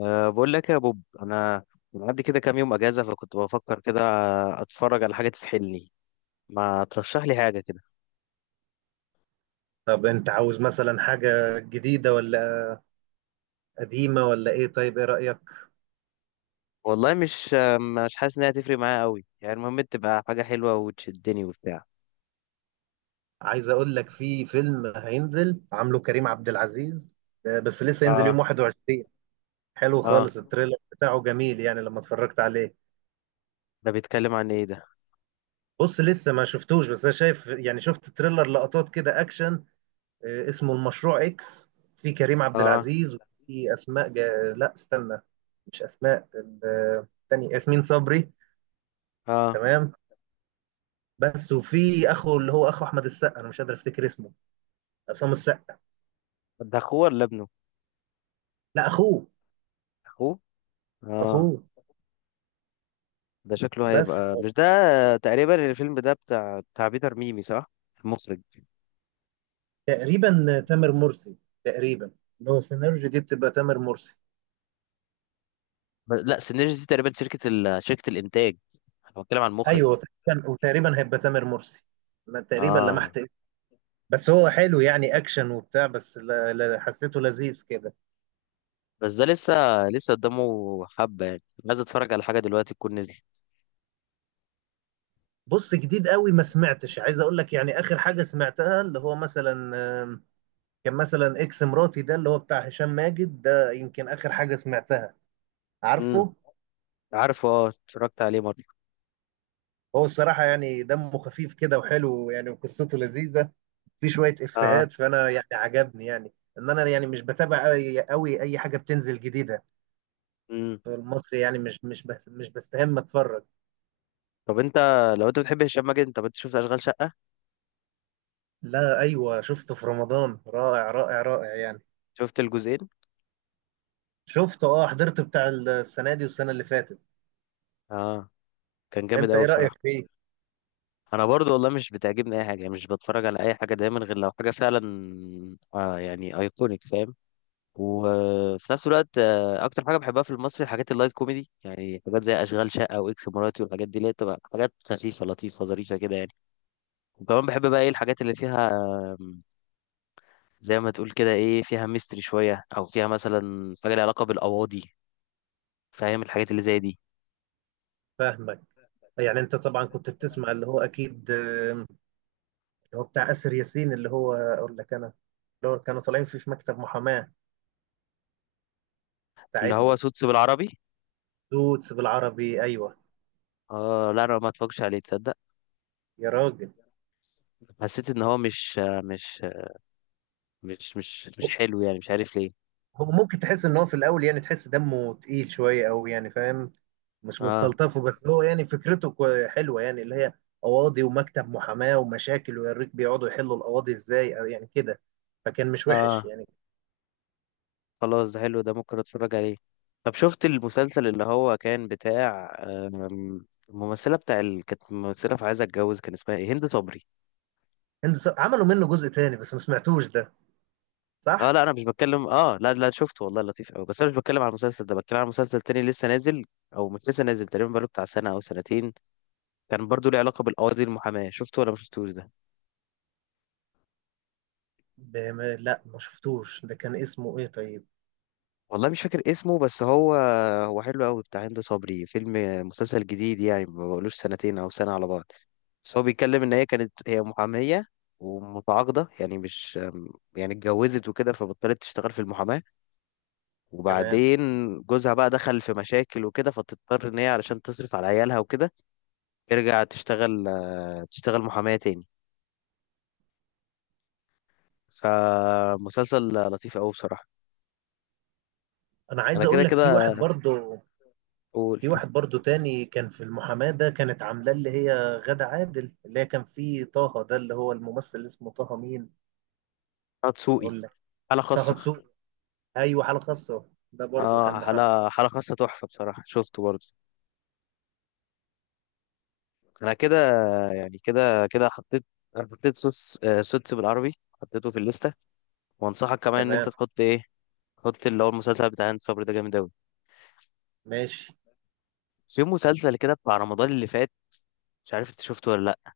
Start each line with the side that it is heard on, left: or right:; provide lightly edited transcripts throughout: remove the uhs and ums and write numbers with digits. left: أه، بقول لك يا بوب، انا معدي كده كام يوم اجازه، فكنت بفكر كده اتفرج على حاجه تسحلني. ما ترشح لي حاجه كده؟
right: طب انت عاوز مثلا حاجة جديدة ولا قديمة ولا ايه؟ طيب ايه رأيك؟
left: والله مش حاسس انها تفرق معايا قوي، يعني المهم تبقى حاجه حلوه وتشدني وبتاع.
right: عايز اقول لك في فيلم هينزل عامله كريم عبد العزيز، بس لسه هينزل
left: اه.
right: يوم 21. حلو
left: اه،
right: خالص، التريلر بتاعه جميل يعني لما اتفرجت عليه.
left: ده بيتكلم عن ايه ده؟
right: بص لسه ما شفتوش، بس انا شايف يعني شفت تريلر لقطات كده اكشن. اسمه المشروع اكس. في كريم عبد
left: اه.
right: العزيز وفي اسماء لا استنى، مش اسماء تاني ياسمين صبري.
left: اه،
right: تمام. بس وفي اخو، اللي هو اخو احمد السقا، انا مش قادر افتكر اسمه. عصام السقا.
left: ده اخوه ولا ابنه؟
right: لا اخوه،
left: اخوه؟ اه.
right: اخوه
left: ده شكله
right: بس.
left: هيبقى مش ده. تقريبا الفيلم ده بتاع بيتر ميمي، صح؟ المخرج.
right: تقريبا تامر مرسي، تقريبا. لو سيناريو دي بتبقى تامر مرسي.
left: لا، سينرجي دي تقريبا شركه الانتاج. انا بتكلم عن المخرج.
right: ايوه تقريبا، وتقريبا هيبقى تامر مرسي، انا تقريبا
left: اه.
right: لمحت اسمه. بس هو حلو يعني اكشن وبتاع، بس لا لا، حسيته لذيذ كده.
left: بس ده لسه، لسه قدامه حبة يعني. عايز اتفرج على حاجة دلوقتي تكون نزلت.
right: بص جديد قوي ما سمعتش، عايز اقول لك يعني اخر حاجه سمعتها اللي هو مثلا آم، كان مثلا اكس مراتي، ده اللي هو بتاع هشام ماجد، ده يمكن اخر حاجه سمعتها.
left: امم.
right: عارفه؟
left: عارفه، اه اتفرجت عليه مرة.
right: هو الصراحه يعني دمه خفيف كده وحلو يعني، وقصته لذيذه، في شويه
left: اه.
right: افيهات، فانا يعني عجبني يعني. ان انا يعني مش بتابع قوي قوي اي حاجه بتنزل جديده
left: امم.
right: في المصري، يعني مش بس مش بستهم اتفرج.
left: طب انت، لو انت بتحب هشام ماجد، انت شفت اشغال شقة؟
right: لا ايوه، شفته في رمضان، رائع رائع رائع يعني.
left: شفت الجزئين؟
right: شفته، اه، حضرت بتاع السنه دي والسنه اللي فاتت.
left: اه. كان جامد
right: انت
left: قوي
right: ايه رايك
left: بصراحة.
right: فيه؟
left: انا برضو والله مش بتعجبني اي حاجة، يعني مش بتفرج على اي حاجة دايما غير لو حاجة فعلا يعني ايكونيك، فاهم؟ وفي نفس الوقت، اكتر حاجة بحبها في المصري حاجات اللايت كوميدي، يعني حاجات زي اشغال شقة واكس مراتي والحاجات دي، اللي هي بتبقى حاجات خفيفة لطيفة ظريفة كده يعني. وكمان بحب بقى ايه الحاجات اللي فيها، آم، زي ما تقول كده، ايه، فيها ميستري شوية، او فيها مثلا حاجة ليها علاقة بالقواضي. فاهم الحاجات اللي زي دي؟
right: فاهمك. يعني انت طبعا كنت بتسمع اللي هو اكيد، اللي هو بتاع اسر ياسين، اللي هو اقول لك انا، اللي هو كانوا طالعين فيه في مكتب محاماه.
left: اللي هو
right: ساعدني.
left: سوتس بالعربي.
right: دوتس بالعربي، ايوه.
left: اه لا، انا ما اتفرجش عليه، تصدق.
right: يا راجل.
left: حسيت ان هو مش مش حلو يعني، مش عارف ليه.
right: هو ممكن تحس ان هو في الاول يعني تحس دمه تقيل شويه قوي، يعني فاهم، مش
left: اه.
right: مستلطفه، بس هو يعني فكرته حلوه يعني، اللي هي قواضي ومكتب محاماه ومشاكل، ويوريك بيقعدوا يحلوا القواضي ازاي أو يعني كده. فكان مش وحش
left: اه،
right: يعني.
left: خلاص، ده حلو، ده ممكن اتفرج عليه. طب شفت المسلسل اللي هو كان بتاع، الممثلة بتاع كانت ممثلة في عايزة اتجوز، كان اسمها ايه، هند صبري.
right: هند عملوا منه جزء تاني بس ما سمعتوش ده،
left: اه
right: صح؟
left: لا، انا مش بتكلم، اه لا لا، شفته والله لطيف قوي، بس انا مش بتكلم على المسلسل ده، بتكلم على مسلسل تاني لسه نازل، او مش لسه نازل، تقريبا بقاله بتاع سنه او سنتين. كان برضو ليه علاقه بالقواضي المحاماه، شفته ولا ما شفتوش ده؟
right: لا ما شفتوش ده، كان اسمه ايه طيب؟
left: والله مش فاكر اسمه، بس هو حلو قوي بتاع هند صبري. فيلم، مسلسل جديد يعني، ما بقولوش سنتين او سنه على بعض. بس هو بيتكلم ان هي كانت هي محاميه ومتعاقده، يعني مش، يعني اتجوزت وكده فبطلت تشتغل في المحاماه،
right: تمام.
left: وبعدين جوزها بقى دخل في مشاكل وكده، فتضطر ان هي علشان تصرف على عيالها وكده ترجع تشتغل، تشتغل محامية تاني. فمسلسل لطيف أوي بصراحة.
right: انا
left: أنا
right: عايز
left: كده
right: اقول لك
left: كده أقول،
right: في واحد برضو تاني كان في المحاماه، ده كانت عاملاه اللي هي غادة عادل، اللي هي كان فيه طه ده، اللي هو الممثل اللي اسمه طه مين،
left: هتسوقي
right: اقول لك،
left: حالة
right: طه
left: خاصة.
right: دسوقي. ايوه حاله خاصه، ده برضو كان
left: اه،
right: محمد.
left: حالة خاصة، تحفة بصراحة، شفته برضه. أنا كده، يعني كده كده، حطيت، حطيت سوس آه، سوتس بالعربي، حطيته في الليستة. وأنصحك كمان إن أنت
right: تمام.
left: تحط إيه، تحط اللي هو المسلسل بتاع هند صبري ده، جامد أوي.
right: ماشي.
left: في مسلسل كده بتاع رمضان اللي فات، مش عارف أنت شفته ولا لأ،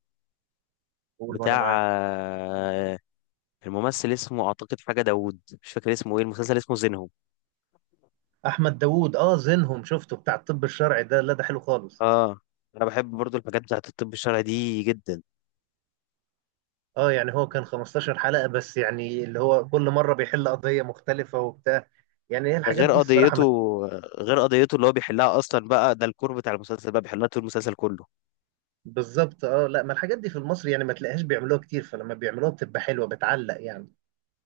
right: قول وانا
left: بتاع،
right: معاك.
left: الممثل اسمه أعتقد حاجة داوود، مش فاكر اسمه إيه، المسلسل اسمه زينهم.
right: احمد داوود، اه زينهم، شفته بتاع الطب الشرعي ده، لا ده حلو خالص.
left: اه. انا بحب برضو الحاجات بتاعت الطب الشرعي دي جدا.
right: اه يعني هو كان 15 حلقه بس، يعني اللي هو كل مره بيحل قضيه مختلفه وبتاع، يعني هي الحاجات
left: غير
right: دي الصراحه
left: قضيته
right: ما...
left: غير قضيته اللي هو بيحلها اصلا بقى، ده الكور بتاع المسلسل بقى، بيحلها طول المسلسل كله.
right: بالظبط. اه لا، ما الحاجات دي في المصري يعني ما تلاقيهاش بيعملوها كتير، فلما بيعملوها بتبقى حلوه، بتعلق يعني.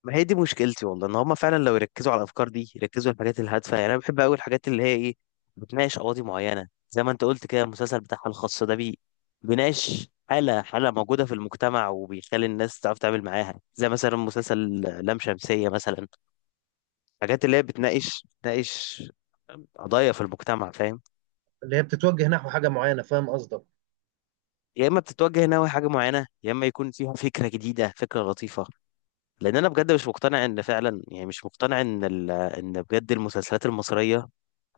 left: ما هي دي مشكلتي والله، ان هما فعلا لو يركزوا على الافكار دي، يركزوا على الحاجات الهادفه يعني. انا بحب قوي الحاجات اللي هي ايه، قواضي معينه. زي ما انت قلت كده، المسلسل بتاعها الخاص ده، بيناقش حاله موجوده في المجتمع، وبيخلي الناس تعرف تتعامل معاها، زي مثلا مسلسل لام شمسيه مثلا. الحاجات اللي هي بتناقش قضايا في المجتمع، فاهم؟
right: اللي هي بتتوجه نحو حاجه معينه، فاهم قصدك.
left: يا اما بتتوجه ناوي حاجه معينه، يا اما يكون فيها فكره جديده، فكره لطيفه. لان انا بجد مش مقتنع ان فعلا، يعني مش مقتنع ان ان بجد المسلسلات المصريه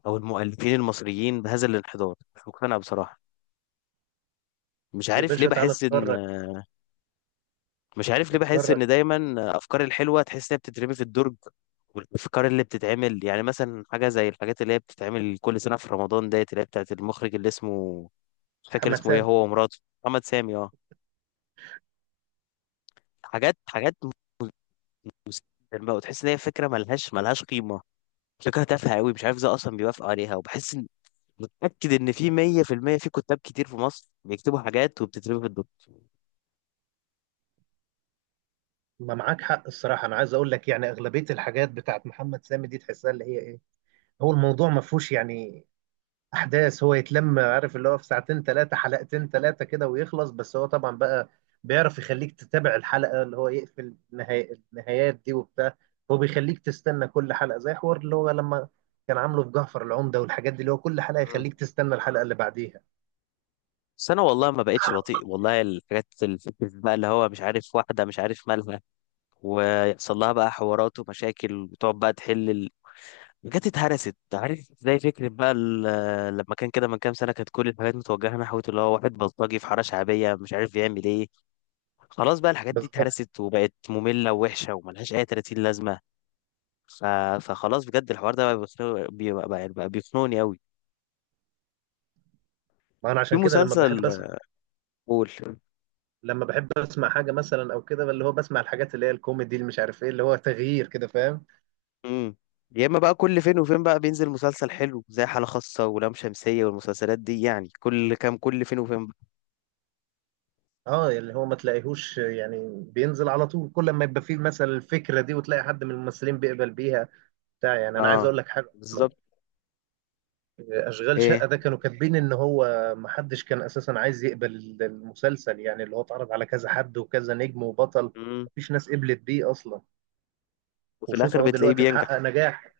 left: او المؤلفين المصريين بهذا الانحدار، مش مقتنع بصراحه. مش
right: يا
left: عارف ليه
right: باشا تعالى
left: بحس ان
right: اتفرج،
left: مش عارف ليه بحس
right: اتفرج.
left: ان دايما افكار الحلوه تحس انها بتترمي في الدرج. والافكار اللي بتتعمل يعني، مثلا حاجه زي الحاجات اللي هي بتتعمل كل سنه في رمضان ديت، اللي هي بتاعت المخرج اللي اسمه، مش فاكر
right: محمد
left: اسمه ايه،
right: سامي.
left: هو ومراته محمد سامي. اه. حاجات الماء، وتحس ان هي فكره ملهاش قيمه، فكره تافهه قوي، مش عارف ازاي اصلا بيوافقوا عليها. وبحس ان، متاكد ان في 100% في المية في كتاب كتير في مصر بيكتبوا حاجات وبتترمي في الدكتور.
right: ما معاك حق، الصراحة أنا عايز أقول لك يعني أغلبية الحاجات بتاعت محمد سامي دي تحسها اللي هي إيه، هو الموضوع ما فيهوش يعني أحداث، هو يتلم عارف اللي هو في ساعتين ثلاثة، حلقتين ثلاثة كده ويخلص. بس هو طبعا بقى بيعرف يخليك تتابع الحلقة، اللي هو يقفل النهايات دي وبتاع. هو بيخليك تستنى كل حلقة، زي حوار اللي هو لما كان عامله في جعفر العمدة، والحاجات دي اللي هو كل حلقة
left: مم.
right: يخليك تستنى الحلقة اللي بعديها.
left: بس انا والله ما بقتش بطيء والله. الحاجات الفكره بقى اللي هو مش عارف واحده، مش عارف مالها، ويحصل لها بقى حوارات ومشاكل، وتقعد بقى تحل الحاجات اتهرست، عارف. زي فكره بقى لما كان كده من كام سنه، كانت كل الحاجات متوجهه نحو اللي هو واحد بلطجي في حاره شعبيه مش عارف يعمل ايه. خلاص بقى الحاجات دي
right: بالظبط.
left: اتهرست، وبقت مملة ووحشة وملهاش أي 30 لازمة. ف... فخلاص بجد، الحوار ده بقى بيخنق... بيبقى بقى بقى بيخنقني قوي.
right: ما أنا
left: في
right: عشان كده
left: مسلسل، قول.
right: لما بحب اسمع حاجه مثلا او كده، اللي هو بسمع الحاجات اللي هي الكوميدي، اللي مش عارف ايه، اللي هو تغيير كده، فاهم.
left: امم. يا اما بقى كل فين وفين بقى بينزل مسلسل حلو زي حالة خاصة ولام شمسية والمسلسلات دي يعني، كل كام، كل فين وفين بقى.
right: اه اللي هو ما تلاقيهوش يعني بينزل على طول، كل ما يبقى فيه مثلا الفكره دي، وتلاقي حد من الممثلين بيقبل بيها بتاع يعني انا عايز
left: اه،
right: اقول لك حاجه اصلا،
left: بالظبط.
right: اشغال شقه
left: ايه.
right: ده كانوا كاتبين ان هو ما حدش كان اساسا عايز يقبل المسلسل، يعني اللي هو اتعرض على كذا حد وكذا نجم وبطل،
left: امم.
right: مفيش ناس قبلت بيه اصلا.
left: وفي
right: وشوف
left: الاخر
right: اهو
left: بتلاقيه
right: دلوقتي
left: بينجح.
right: محقق نجاح.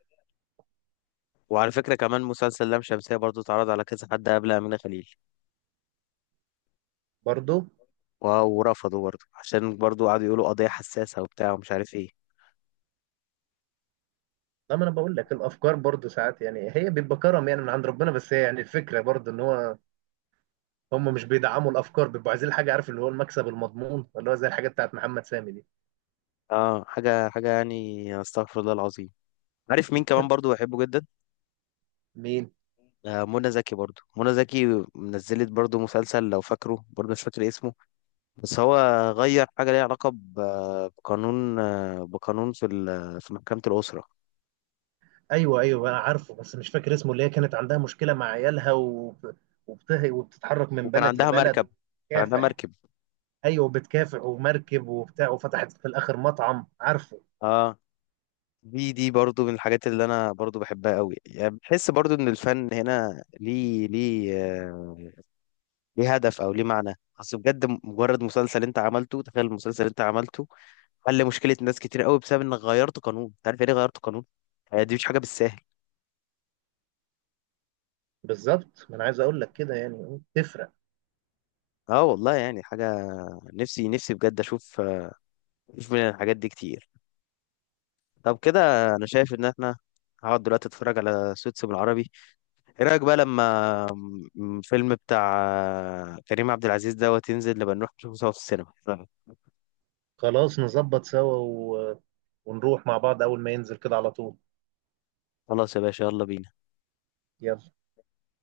left: وعلى فكرة كمان مسلسل لام شمسية برضو اتعرض على كذا حد قبل أمينة خليل.
right: برضه.
left: و- ورفضوا برضو، عشان برضو قعدوا يقولوا قضية حساسة وبتاع ومش عارف ايه.
right: لا ما انا بقول لك الافكار برضو ساعات، يعني هي بيبقى كرم يعني من عند ربنا، بس هي يعني الفكره برضو ان هو هم مش بيدعموا الافكار، بيبقوا عايزين حاجه عارف اللي هو المكسب المضمون، اللي هو زي الحاجات بتاعت محمد سامي دي.
left: اه، حاجة يعني، استغفر الله العظيم. عارف مين كمان برضو بحبه جدا؟
right: مين؟
left: منى زكي. برضو منى زكي نزلت برضو مسلسل لو فاكره، برضو مش فاكر اسمه، بس هو غير حاجة ليها علاقة بقانون في في محكمة الأسرة.
right: ايوه ايوه انا عارفه، بس مش فاكر اسمه. اللي هي كانت عندها مشكله مع عيالها وبتتحرك من
left: وكان
right: بلد
left: عندها
right: لبلد
left: مركب كان عندها
right: وبتكافح.
left: مركب.
right: ايوه بتكافح ومركب وبتاع، وفتحت في الاخر مطعم، عارفه.
left: اه. دي برضو من الحاجات اللي انا برضو بحبها قوي يعني، بحس برضو ان الفن هنا ليه هدف او ليه معنى. اصل بجد مجرد مسلسل انت عملته، تخيل المسلسل اللي انت عملته حل مشكله ناس كتير قوي بسبب انك غيرت قانون، انت عارف يعني ايه غيرت قانون؟ دي مش حاجه بالساهل.
right: بالظبط، ما انا عايز اقول لك كده، يعني تفرق.
left: اه والله، يعني حاجه، نفسي بجد اشوف من الحاجات دي كتير. طب كده، انا شايف ان احنا، هقعد دلوقتي اتفرج على سوتس بالعربي. ايه رايك بقى لما الفيلم بتاع، كريم عبد العزيز دوت، ينزل نبقى نروح نشوفه سوا في السينما؟
right: خلاص نظبط سوا ونروح مع بعض اول ما ينزل كده على طول.
left: خلاص يا باشا، يلا بينا.